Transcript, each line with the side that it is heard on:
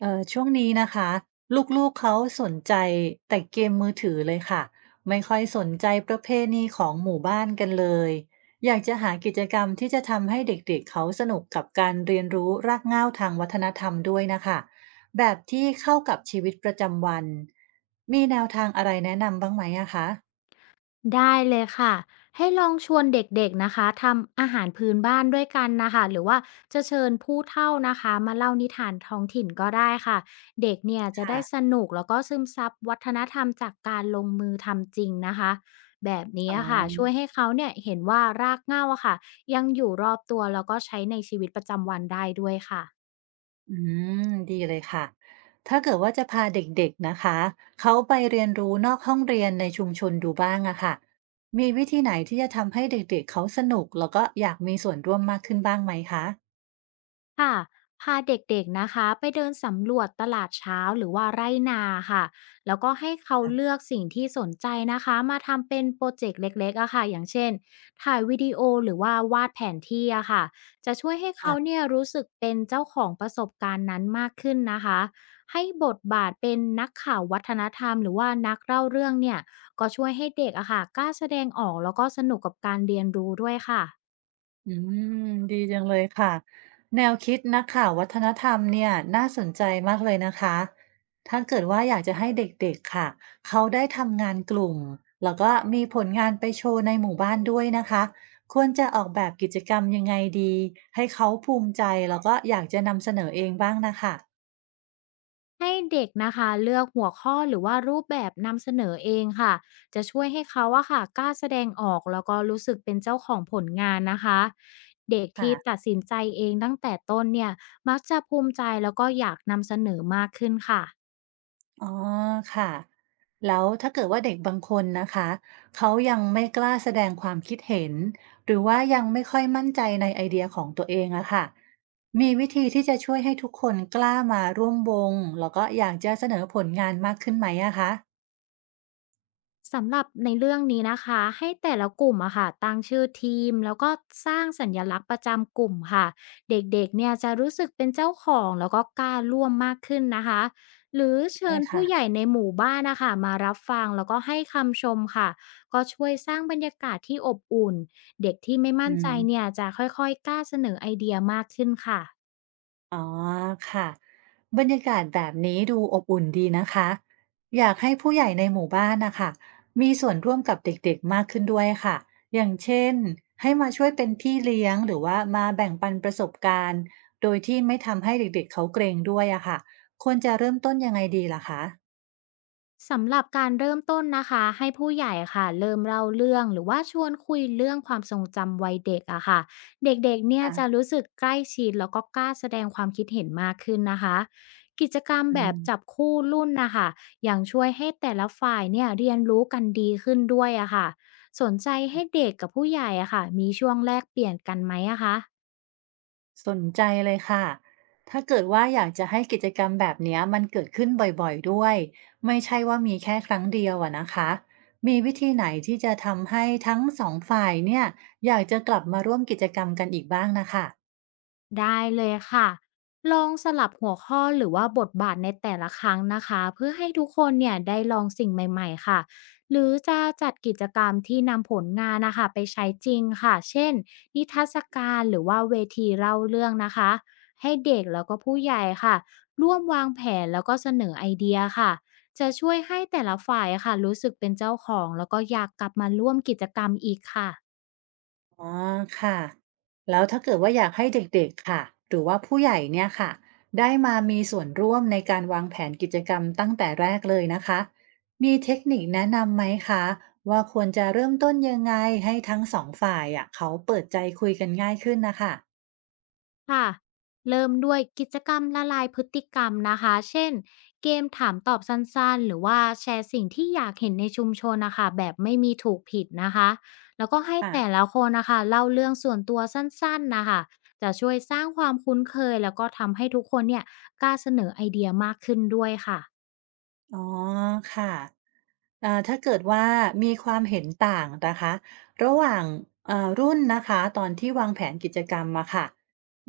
right: ช่วงนี้นะคะลูกๆเขาสนใจแต่เกมมือถือเลยค่ะไม่ค่อยสนใจประเพณีของหมู่บ้านกันเลยอยากจะหากิจกรรมที่จะทำให้เด็กๆเขาสนุกกับการเรียนรู้รากเหง้าทางวัฒนธรรมด้วยนะคะแบบที่เข้ากับชีวิตประจำวันมีแนวทางอะไรแนะนำบ้างไหมอะคะ
left: ได้เลยค่ะให้ลองชวนเด็กๆนะคะทำอาหารพื้นบ้านด้วยกันนะคะหรือว่าจะเชิญผู้เฒ่านะคะมาเล่านิทานท้องถิ่นก็ได้ค่ะเด็กเนี่ยจะได้ส
right: ค่ะ
left: นุกแล้วก็ซึมซับวัฒนธรรมจากการลงมือทำจริงนะคะแบบ
right: อ๋
left: นี้
right: อ
left: ค่ะช่วยให้เขาเนี่ยเห็นว่ารากเหง้าอะค่ะยังอยู่รอบตัวแล้วก็ใช้ในชีวิตประจำวันได้ด้วยค่ะ
right: อืมดีเลยค่ะถ้าเกิดว่าจะพาเด็กๆนะคะเขาไปเรียนรู้นอกห้องเรียนในชุมชนดูบ้างอะค่ะมีวิธีไหนที่จะทำให้เด็กๆเขาสนุกแล้วก็อยากมีส่วนร่วมมากขึ้นบ้างไหมคะ
left: ค่ะพาเด็กๆนะคะไปเดินสำรวจตลาดเช้าหรือว่าไร่นาค่ะ แล้วก็ให้เขาเลือกสิ่งที่สนใจนะคะมาทำเป็นโปรเจกต์เล็กๆอะค่ะอย่างเช่นถ่ายวิดีโอหรือว่าวาดแผนที่อะค่ะจะช่วยให้เขาเนี่ยรู้สึกเป็นเจ้าของประสบการณ์นั้นมากขึ้นนะคะให้บทบาทเป็นนักข่าววัฒนธรรมหรือว่านักเล่าเรื่องเนี่ยก็ช่วยให้เด็กอะค่ะกล้าแสดงออกแล้วก็สนุกกับการเรียนรู้ด้วยค่ะ
right: อืมดีจังเลยค่ะแนวคิดนักข่าววัฒนธรรมเนี่ยน่าสนใจมากเลยนะคะถ้าเกิดว่าอยากจะให้เด็กๆค่ะเขาได้ทำงานกลุ่มแล้วก็มีผลงานไปโชว์ในหมู่บ้านด้วยนะคะควรจะออกแบบกิจกรรมยังไงดีให้เขาภูมิใจแล้วก็อยากจะนำเสนอเองบ้างนะคะ
left: ให้เด็กนะคะเลือกหัวข้อหรือว่ารูปแบบนำเสนอเองค่ะจะช่วยให้เขาอะค่ะกล้าแสดงออกแล้วก็รู้สึกเป็นเจ้าของผลงานนะคะเด็กที่ตั
right: ค่ะ
left: ดสินใจเองตั้งแต่ต้นเนี่ยมักจะภูมิใจแล้วก็อยากนำเสนอมากขึ้นค่ะ
right: อ๋อค่ะแล้วถ้าเกิดว่าเด็กบางคนนะคะเขายังไม่กล้าแสดงความคิดเห็นหรือว่ายังไม่ค่อยมั่นใจในไอเดียของตัวเองอะค่ะมีวิธีที่จะช่วยให้ทุกคนกล้ามาร่วมวงแล้วก็อยากจะเสนอผลงานมากขึ้นไหมอะคะ
left: สำหรับในเรื่องนี้นะคะให้แต่ละกลุ่มอะค่ะตั้งชื่อทีมแล้วก็สร้างสัญลักษณ์ประจำกลุ่มค่ะเด็กๆเนี่ยจะรู้สึกเป็นเจ้าของแล้วก็กล้าร่วมมากขึ้นนะคะหรือเชิ
right: ได้
left: ญ
right: ค่ะ
left: ผู้ใหญ่ในหมู่บ้านนะคะมารับฟังแล้วก็ให้คำชมค่ะก็ช่วยสร้างบรรยากาศที่อบอุ่นเด็กที่ไม่มั่
right: อื
left: นใจเนี่
right: ม
left: ยจะค่อยๆกล้าเสนอไอเดียมากขึ้นค่ะ
right: อ๋อค่ะบรรยากาศแบบนี้ดูอบอุ่นดีนะคะอยากให้ผู้ใหญ่ในหมู่บ้านนะคะมีส่วนร่วมกับเด็กๆมากขึ้นด้วยค่ะอย่างเช่นให้มาช่วยเป็นพี่เลี้ยงหรือว่ามาแบ่งปันประสบการณ์โดยที่ไม่ทำให้เด็กๆเขาเกรงด้วยอะค่ะควรจะเริ่มต้นยังไงดีล่ะคะ
left: สำหรับการเริ่มต้นนะคะให้ผู้ใหญ่ค่ะเริ่มเล่าเรื่องหรือว่าชวนคุยเรื่องความทรงจำวัยเด็กอะค่ะเด็กๆเนี่ยจะ
right: ค่ะ
left: รู้สึกใกล้ชิดแล้วก็กล้าแสดงความคิดเห็นมากขึ้นนะคะกิจกรรม
right: อื
left: แบบจับ
right: ม
left: คู่รุ่นนะคะยังช่วยให้แต่ละฝ่ายเนี่ยเรียนรู้กันดีขึ้นด้วยอะค่ะสนใจให้เด็กกับผู้ใหญ่อะค่ะมีช่วงแลกเปลี่ยนกันไหมอะคะ
right: สนใจเลยค่ะ ถ้าเกิดว่าอยากจะให้กิจกรรมแบบเนี้ยมันเกิดขึ้นบ่อยๆด้วย ไม่ใช่ว่ามีแค่ครั้งเดียวอะนะคะ มีวิธีไหนที่จะทำให้ทั้งสองฝ่ายเนี่ยอยากจะกลับมาร่วมกิจกรรมกันอีกบ้างนะคะ
left: ได้เลยค่ะลองสลับหัวข้อหรือว่าบทบาทในแต่ละครั้งนะคะเพื่อให้ทุกคนเนี่ยได้ลองสิ่งใหม่ๆค่ะหรือจะจัดกิจกรรมที่นำผลงานนะคะไปใช้จริงค่ะเช่นนิทรรศการหรือว่าเวทีเล่าเรื่องนะคะให้เด็กแล้วก็ผู้ใหญ่ค่ะร่วมวางแผนแล้วก็เสนอไอเดียค่ะจะช่วยให้แต่ละฝ่ายค่ะรู้สึกเป็นเจ้าของแล้วก็อยากกลับมาร่วมกิจกรรมอีกค่ะ
right: อ๋อค่ะแล้วถ้าเกิดว่าอยากให้เด็กๆค่ะหรือว่าผู้ใหญ่เนี่ยค่ะได้มามีส่วนร่วมในการวางแผนกิจกรรมตั้งแต่แรกเลยนะคะมีเทคนิคแนะนำไหมคะว่าควรจะเริ่มต้นยังไงให้ทั้งสองฝ่ายอ่ะเขาเปิดใจคุยกันง่ายขึ้นนะคะ
left: ค่ะเริ่มด้วยกิจกรรมละลายพฤติกรรมนะคะเช่นเกมถามตอบสั้นๆหรือว่าแชร์สิ่งที่อยากเห็นในชุมชนนะคะแบบไม่มีถูกผิดนะคะแล้วก็ให้แต่
right: ค่ะ
left: ละคนนะคะเล่าเรื่องส่วนตัวสั้นๆนะคะจะช่วยสร้างความคุ้นเคยแล้วก็ทำให้ทุกคนเนี่ยกล้าเสนอไอเดียมากขึ้นด้วยค่ะ
right: อ๋อค่ะ ถ้าเกิดว่ามีความเห็นต่างนะคะระหว่างรุ่นนะคะตอนที่วางแผนกิจกรรมอะค่ะ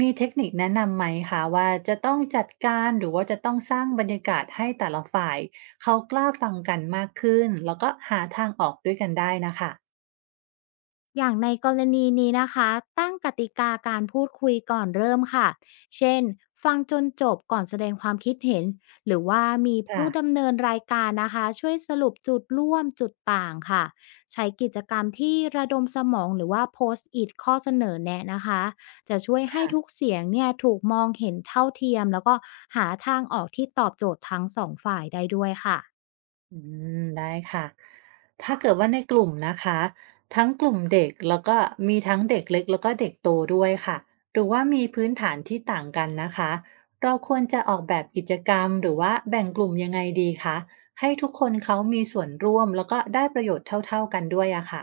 right: มีเทคนิคแนะนำไหมคะว่าจะต้องจัดการหรือว่าจะต้องสร้างบรรยากาศให้แต่ละฝ่ายเขากล้าฟังกันมากขึ้นแล้วก็หาทางออกด้วยกันได้นะคะ
left: อย่างในกรณีนี้นะคะตั้งกติกาการพูดคุยก่อนเริ่มค่ะเช่นฟังจนจบก่อนแสดงความคิดเห็นหรือว่ามี
right: ค่ะ
left: ผู้ดำเนินรายการนะคะช่วยสรุปจุดร่วมจุดต่างค่ะใช้กิจกรรมที่ระดมสมองหรือว่าโพสต์อิทข้อเสนอแนะนะคะจะช่วยให้ทุ
right: ค่ะ
left: กเสียงเนี่ยถูกมองเห็นเท่าเทียมแล้วก็หาทางออกที่ตอบโจทย์ทั้งสองฝ่ายได้ด้วยค่ะ
right: อืมได้ค่ะ ถ้าเกิดว่าในกลุ่มนะคะทั้งกลุ่มเด็กแล้วก็มีทั้งเด็กเล็กแล้วก็เด็กโตด้วยค่ะหรือว่ามีพื้นฐานที่ต่างกันนะคะเราควรจะออกแบบกิจกรรมหรือว่าแบ่งกลุ่มยังไงดีคะให้ทุกคนเขามีส่วนร่วมแล้วก็ได้ประโยชน์เท่าๆกันด้วยอะค่ะ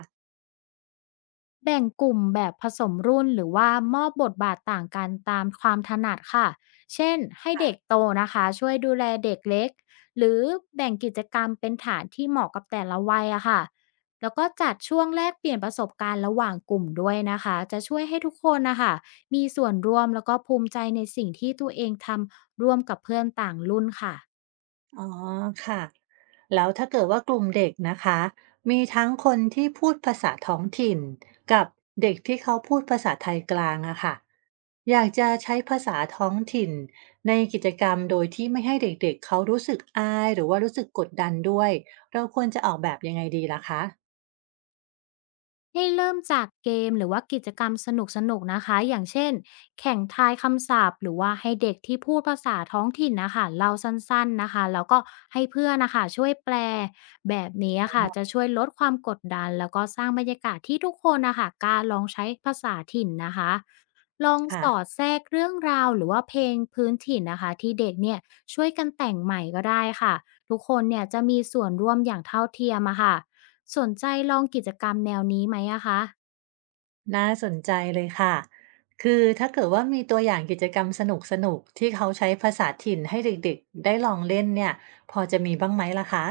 left: แบ่งกลุ่มแบบผสมรุ่นหรือว่ามอบบทบาทต่างกันตามความถนัดค่ะ เช่นให้
right: ค่ะ
left: เด็กโตนะคะช่วยดูแลเด็กเล็กหรือแบ่งกิจกรรมเป็นฐานที่เหมาะกับแต่ละวัยอะค่ะแล้วก็จัดช่วงแลกเปลี่ยนประสบการณ์ระหว่างกลุ่มด้วยนะคะจะช่วยให้ทุกคนนะคะมีส่วนร่วมแล้วก็ภูมิใจในสิ่งที่ตัวเองทำร่วมกับเพื่อนต่างรุ่นค่ะ
right: อ๋อค่ะแล้วถ้าเกิดว่ากลุ่มเด็กนะคะมีทั้งคนที่พูดภาษาท้องถิ่นกับเด็กที่เขาพูดภาษาไทยกลางอะค่ะอยากจะใช้ภาษาท้องถิ่นในกิจกรรมโดยที่ไม่ให้เด็กๆเเขารู้สึกอายหรือว่ารู้สึกกดดันด้วยเราควรจะออกแบบยังไงดีล่ะคะ
left: ให้เริ่มจากเกมหรือว่ากิจกรรมสนุกๆนนะคะอย่างเช่นแข่งทายคำศัพท์หรือว่าให้เด็กที่พูดภาษาท้องถิ่นนะคะเล่าสั้นๆนะคะแล้วก็ให้เพื่อนนะคะช่วยแปลแบบนี้อะค่ะจะช่วยลดความกดดันแล้วก็สร้างบรรยากาศที่ทุกคนนะคะกล้าลองใช้ภาษาถิ่นนะคะลองส
right: ค่ะ
left: อดแทรกเรื่องราวหรือว่าเพลงพื้นถิ่นนะคะที่เด็กเนี่ยช่วยกันแต่งใหม่ก็ได้ค่ะทุกคนเนี่ยจะมีส่วนร่วมอย่างเท่าเทียมอะค่ะ สนใจลองกิจกรรมแนวนี้ไหมอะคะ
right: น่าสนใจเลยค่ะคือถ้าเกิดว่ามีตัวอย่างกิจกรรมสนุกๆที่เขาใช้ภาษาถิ่นให้เด็กๆได้ลองเล่นเนี่ยพอจะมีบ้างไหมล่ะคะ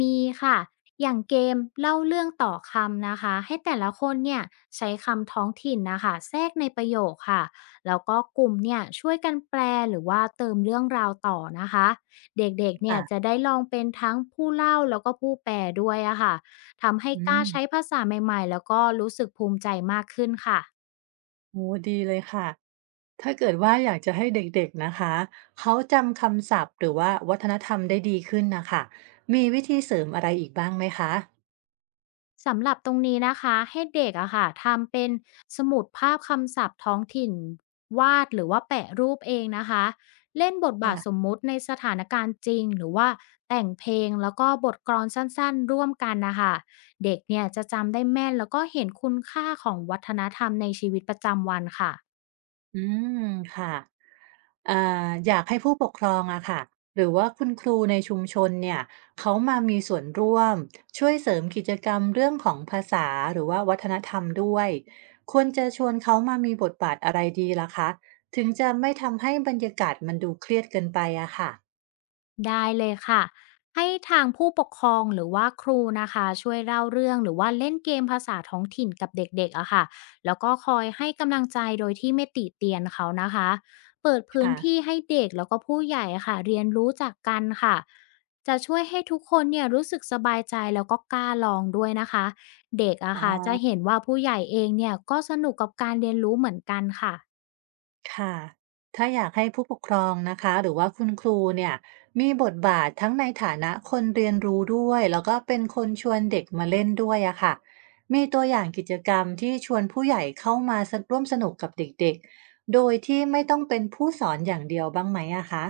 left: มีค่ะอย่างเกมเล่าเรื่องต่อคำนะคะให้แต่ละคนเนี่ยใช้คำท้องถิ่นนะคะแทรกในประโยคค่ะแล้วก็กลุ่มเนี่ยช่วยกันแปลหรือว่าเติมเรื่องราวต่อนะคะเด็กๆเนี่ยจะ
right: ค่ะ
left: ได้ลองเป็นทั้งผู้เล่าแล้วก็ผู้แปลด้วยอะค่ะทำให้
right: อื
left: กล้า
right: ม
left: ใช้ภาษาใหม่ๆแล้วก็รู้สึกภูมิใจมากขึ้นค่ะ
right: โอ้ดีเลยค่ะถ้าเกิดว่าอยากจะให้เด็กๆนะคะเขาจำคำศัพท์หรือว่าวัฒนธรรมได้ดีขึ้นนะคะมีวิธีเสริมอะไรอีกบ้างไหมคะ
left: สำหรับตรงนี้นะคะให้เด็กอะค่ะทำเป็นสมุดภาพคำศัพท์ท้องถิ่นวาดหรือว่าแปะรูปเองนะคะเล่นบทบาทสม
right: ค่ะ
left: มุติในสถานการณ์จริงหรือว่าแต่งเพลงแล้วก็บทกลอนสั้นๆร่วมกันนะคะเด็กเนี่ยจะจำได้แม่นแล้วก็เห็นคุณค่าของวัฒนธรรมในชีวิตประจำวันค่ะ
right: อืมค่ะเอ่าอยากให้ผู้ปกครองอะค่ะหรือว่าคุณครูในชุมชนเนี่ยเขามามีส่วนร่วมช่วยเสริมกิจกรรมเรื่องของภาษาหรือว่าวัฒนธรรมด้วย ควรจะชวนเขามามีบทบาทอะไรดีล่ะคะถึงจะไม่ทำให้บรรยากาศมันดูเครียดเกินไปอะค่ะ
left: ได้เลยค่ะให้ทางผู้ปกครองหรือว่าครูนะคะช่วยเล่าเรื่องหรือว่าเล่นเกมภาษาท้องถิ่นกับเด็กๆอะค่ะแล้วก็คอยให้กำลังใจโดยที่ไม่ติเตียนเขานะคะเปิดพื้น
right: ค่ะ
left: ที่ให้เด็กแล้วก็ผู้ใหญ่อะค่ะเรียนรู้จากกันค่ะจะช่วยให้ทุกคนเนี่ยรู้สึกสบายใจแล้วก็กล้าลองด้วยนะคะเด็กอะ
right: อ๋อ
left: ค่ะจะเห็นว่าผู้ใหญ่เองเนี่ยก็สนุกกับการเรียนรู้เหมือนกันค่ะ
right: ค่ะถ้าอยากให้ผู้ปกครองนะคะหรือว่าคุณครูเนี่ยมีบทบาททั้งในฐานะคนเรียนรู้ด้วยแล้วก็เป็นคนชวนเด็กมาเล่นด้วยอะค่ะมีตัวอย่างกิจกรรมที่ชวนผู้ใหญ่เข้ามาสร่วมสนุกกับเด็กๆ โดยที่ไม่ต้องเป็นผู้สอนอย่างเดียวบ้างไหมอะคะ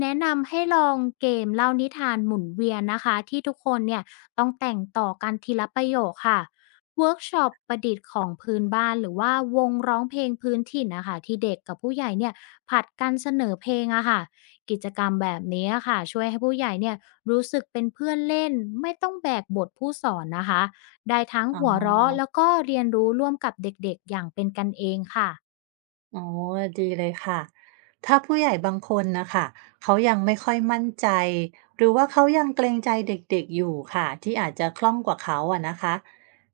left: แนะนำให้ลองเกมเล่านิทานหมุนเวียนนะคะที่ทุกคนเนี่ยต้องแต่งต่อกันทีละประโยคค่ะเวิร์กช็อปประดิษฐ์ของพื้นบ้านหรือว่าวงร้องเพลงพื้นถิ่นนะคะที่เด็กกับผู้ใหญ่เนี่ยผัดกันเสนอเพลงอะค่ะกิจกรรมแบบนี้อะค่ะช่วยให้ผู้ใหญ่เนี่ยรู้สึกเป็นเพื่อนเล่นไม่ต้องแบกบทผู้สอนนะคะได้ทั้ง
right: อ๋
left: หัวเราะ
right: อ
left: แล้วก็เรียนรู้ร่วมกับเด็กๆอย่างเป็นกันเองค่ะ
right: อ๋อดีเลยค่ะถ้าผู้ใหญ่บางคนนะคะเขายังไม่ค่อยมั่นใจหรือว่าเขายังเกรงใจเด็กๆอยู่ค่ะที่อาจจะคล่องกว่าเขาอะนะคะ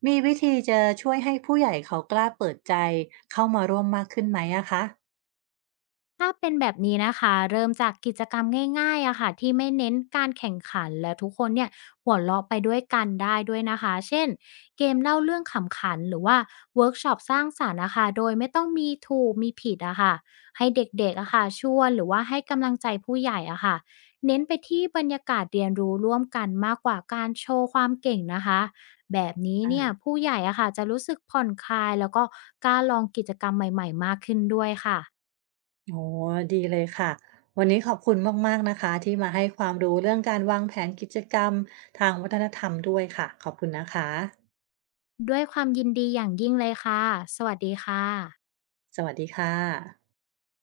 right: มีวิธีจะช่วยให้ผู้ใหญ่เขากล้าเปิดใจเข้ามาร่วมมากขึ้นไหมอะคะ
left: ถ้าเป็นแบบนี้นะคะเริ่มจากกิจกรรมง่ายๆอะค่ะที่ไม่เน้นการแข่งขันและทุกคนเนี่ยหัวเราะไปด้วยกันได้ด้วยนะคะเช่นเกมเล่าเรื่องขำขันหรือว่าเวิร์กช็อปสร้างสารรค์นะคะโดยไม่ต้องมีถูกมีผิดอะค่ะให้เด็กๆอะค่ะชวนหรือว่าให้กำลังใจผู้ใหญ่อะค่ะเน้นไปที่บรรยากาศเรียนรู้ร่วมกันมากกว่าการโชว์ความเก่งนะคะแบบนี้เนี่ย
right: อ่า
left: ผู้ใหญ่อะค่ะจะรู้สึกผ่อนคลายแล้วก็กล้าลองกิจกรรมใหม่ๆมากขึ้นด้วยค่ะ
right: โอ้ดีเลยค่ะวันนี้ขอบคุณมากๆนะคะที่มาให้ความรู้เรื่องการวางแผนกิจกรรมทางวัฒนธรรมด้วยค่ะขอบคุณนะคะ
left: ด้วยความยินดีอย่างยิ่งเลยค่ะ สวัสดีค่ะ
right: สวัสดีค่ะ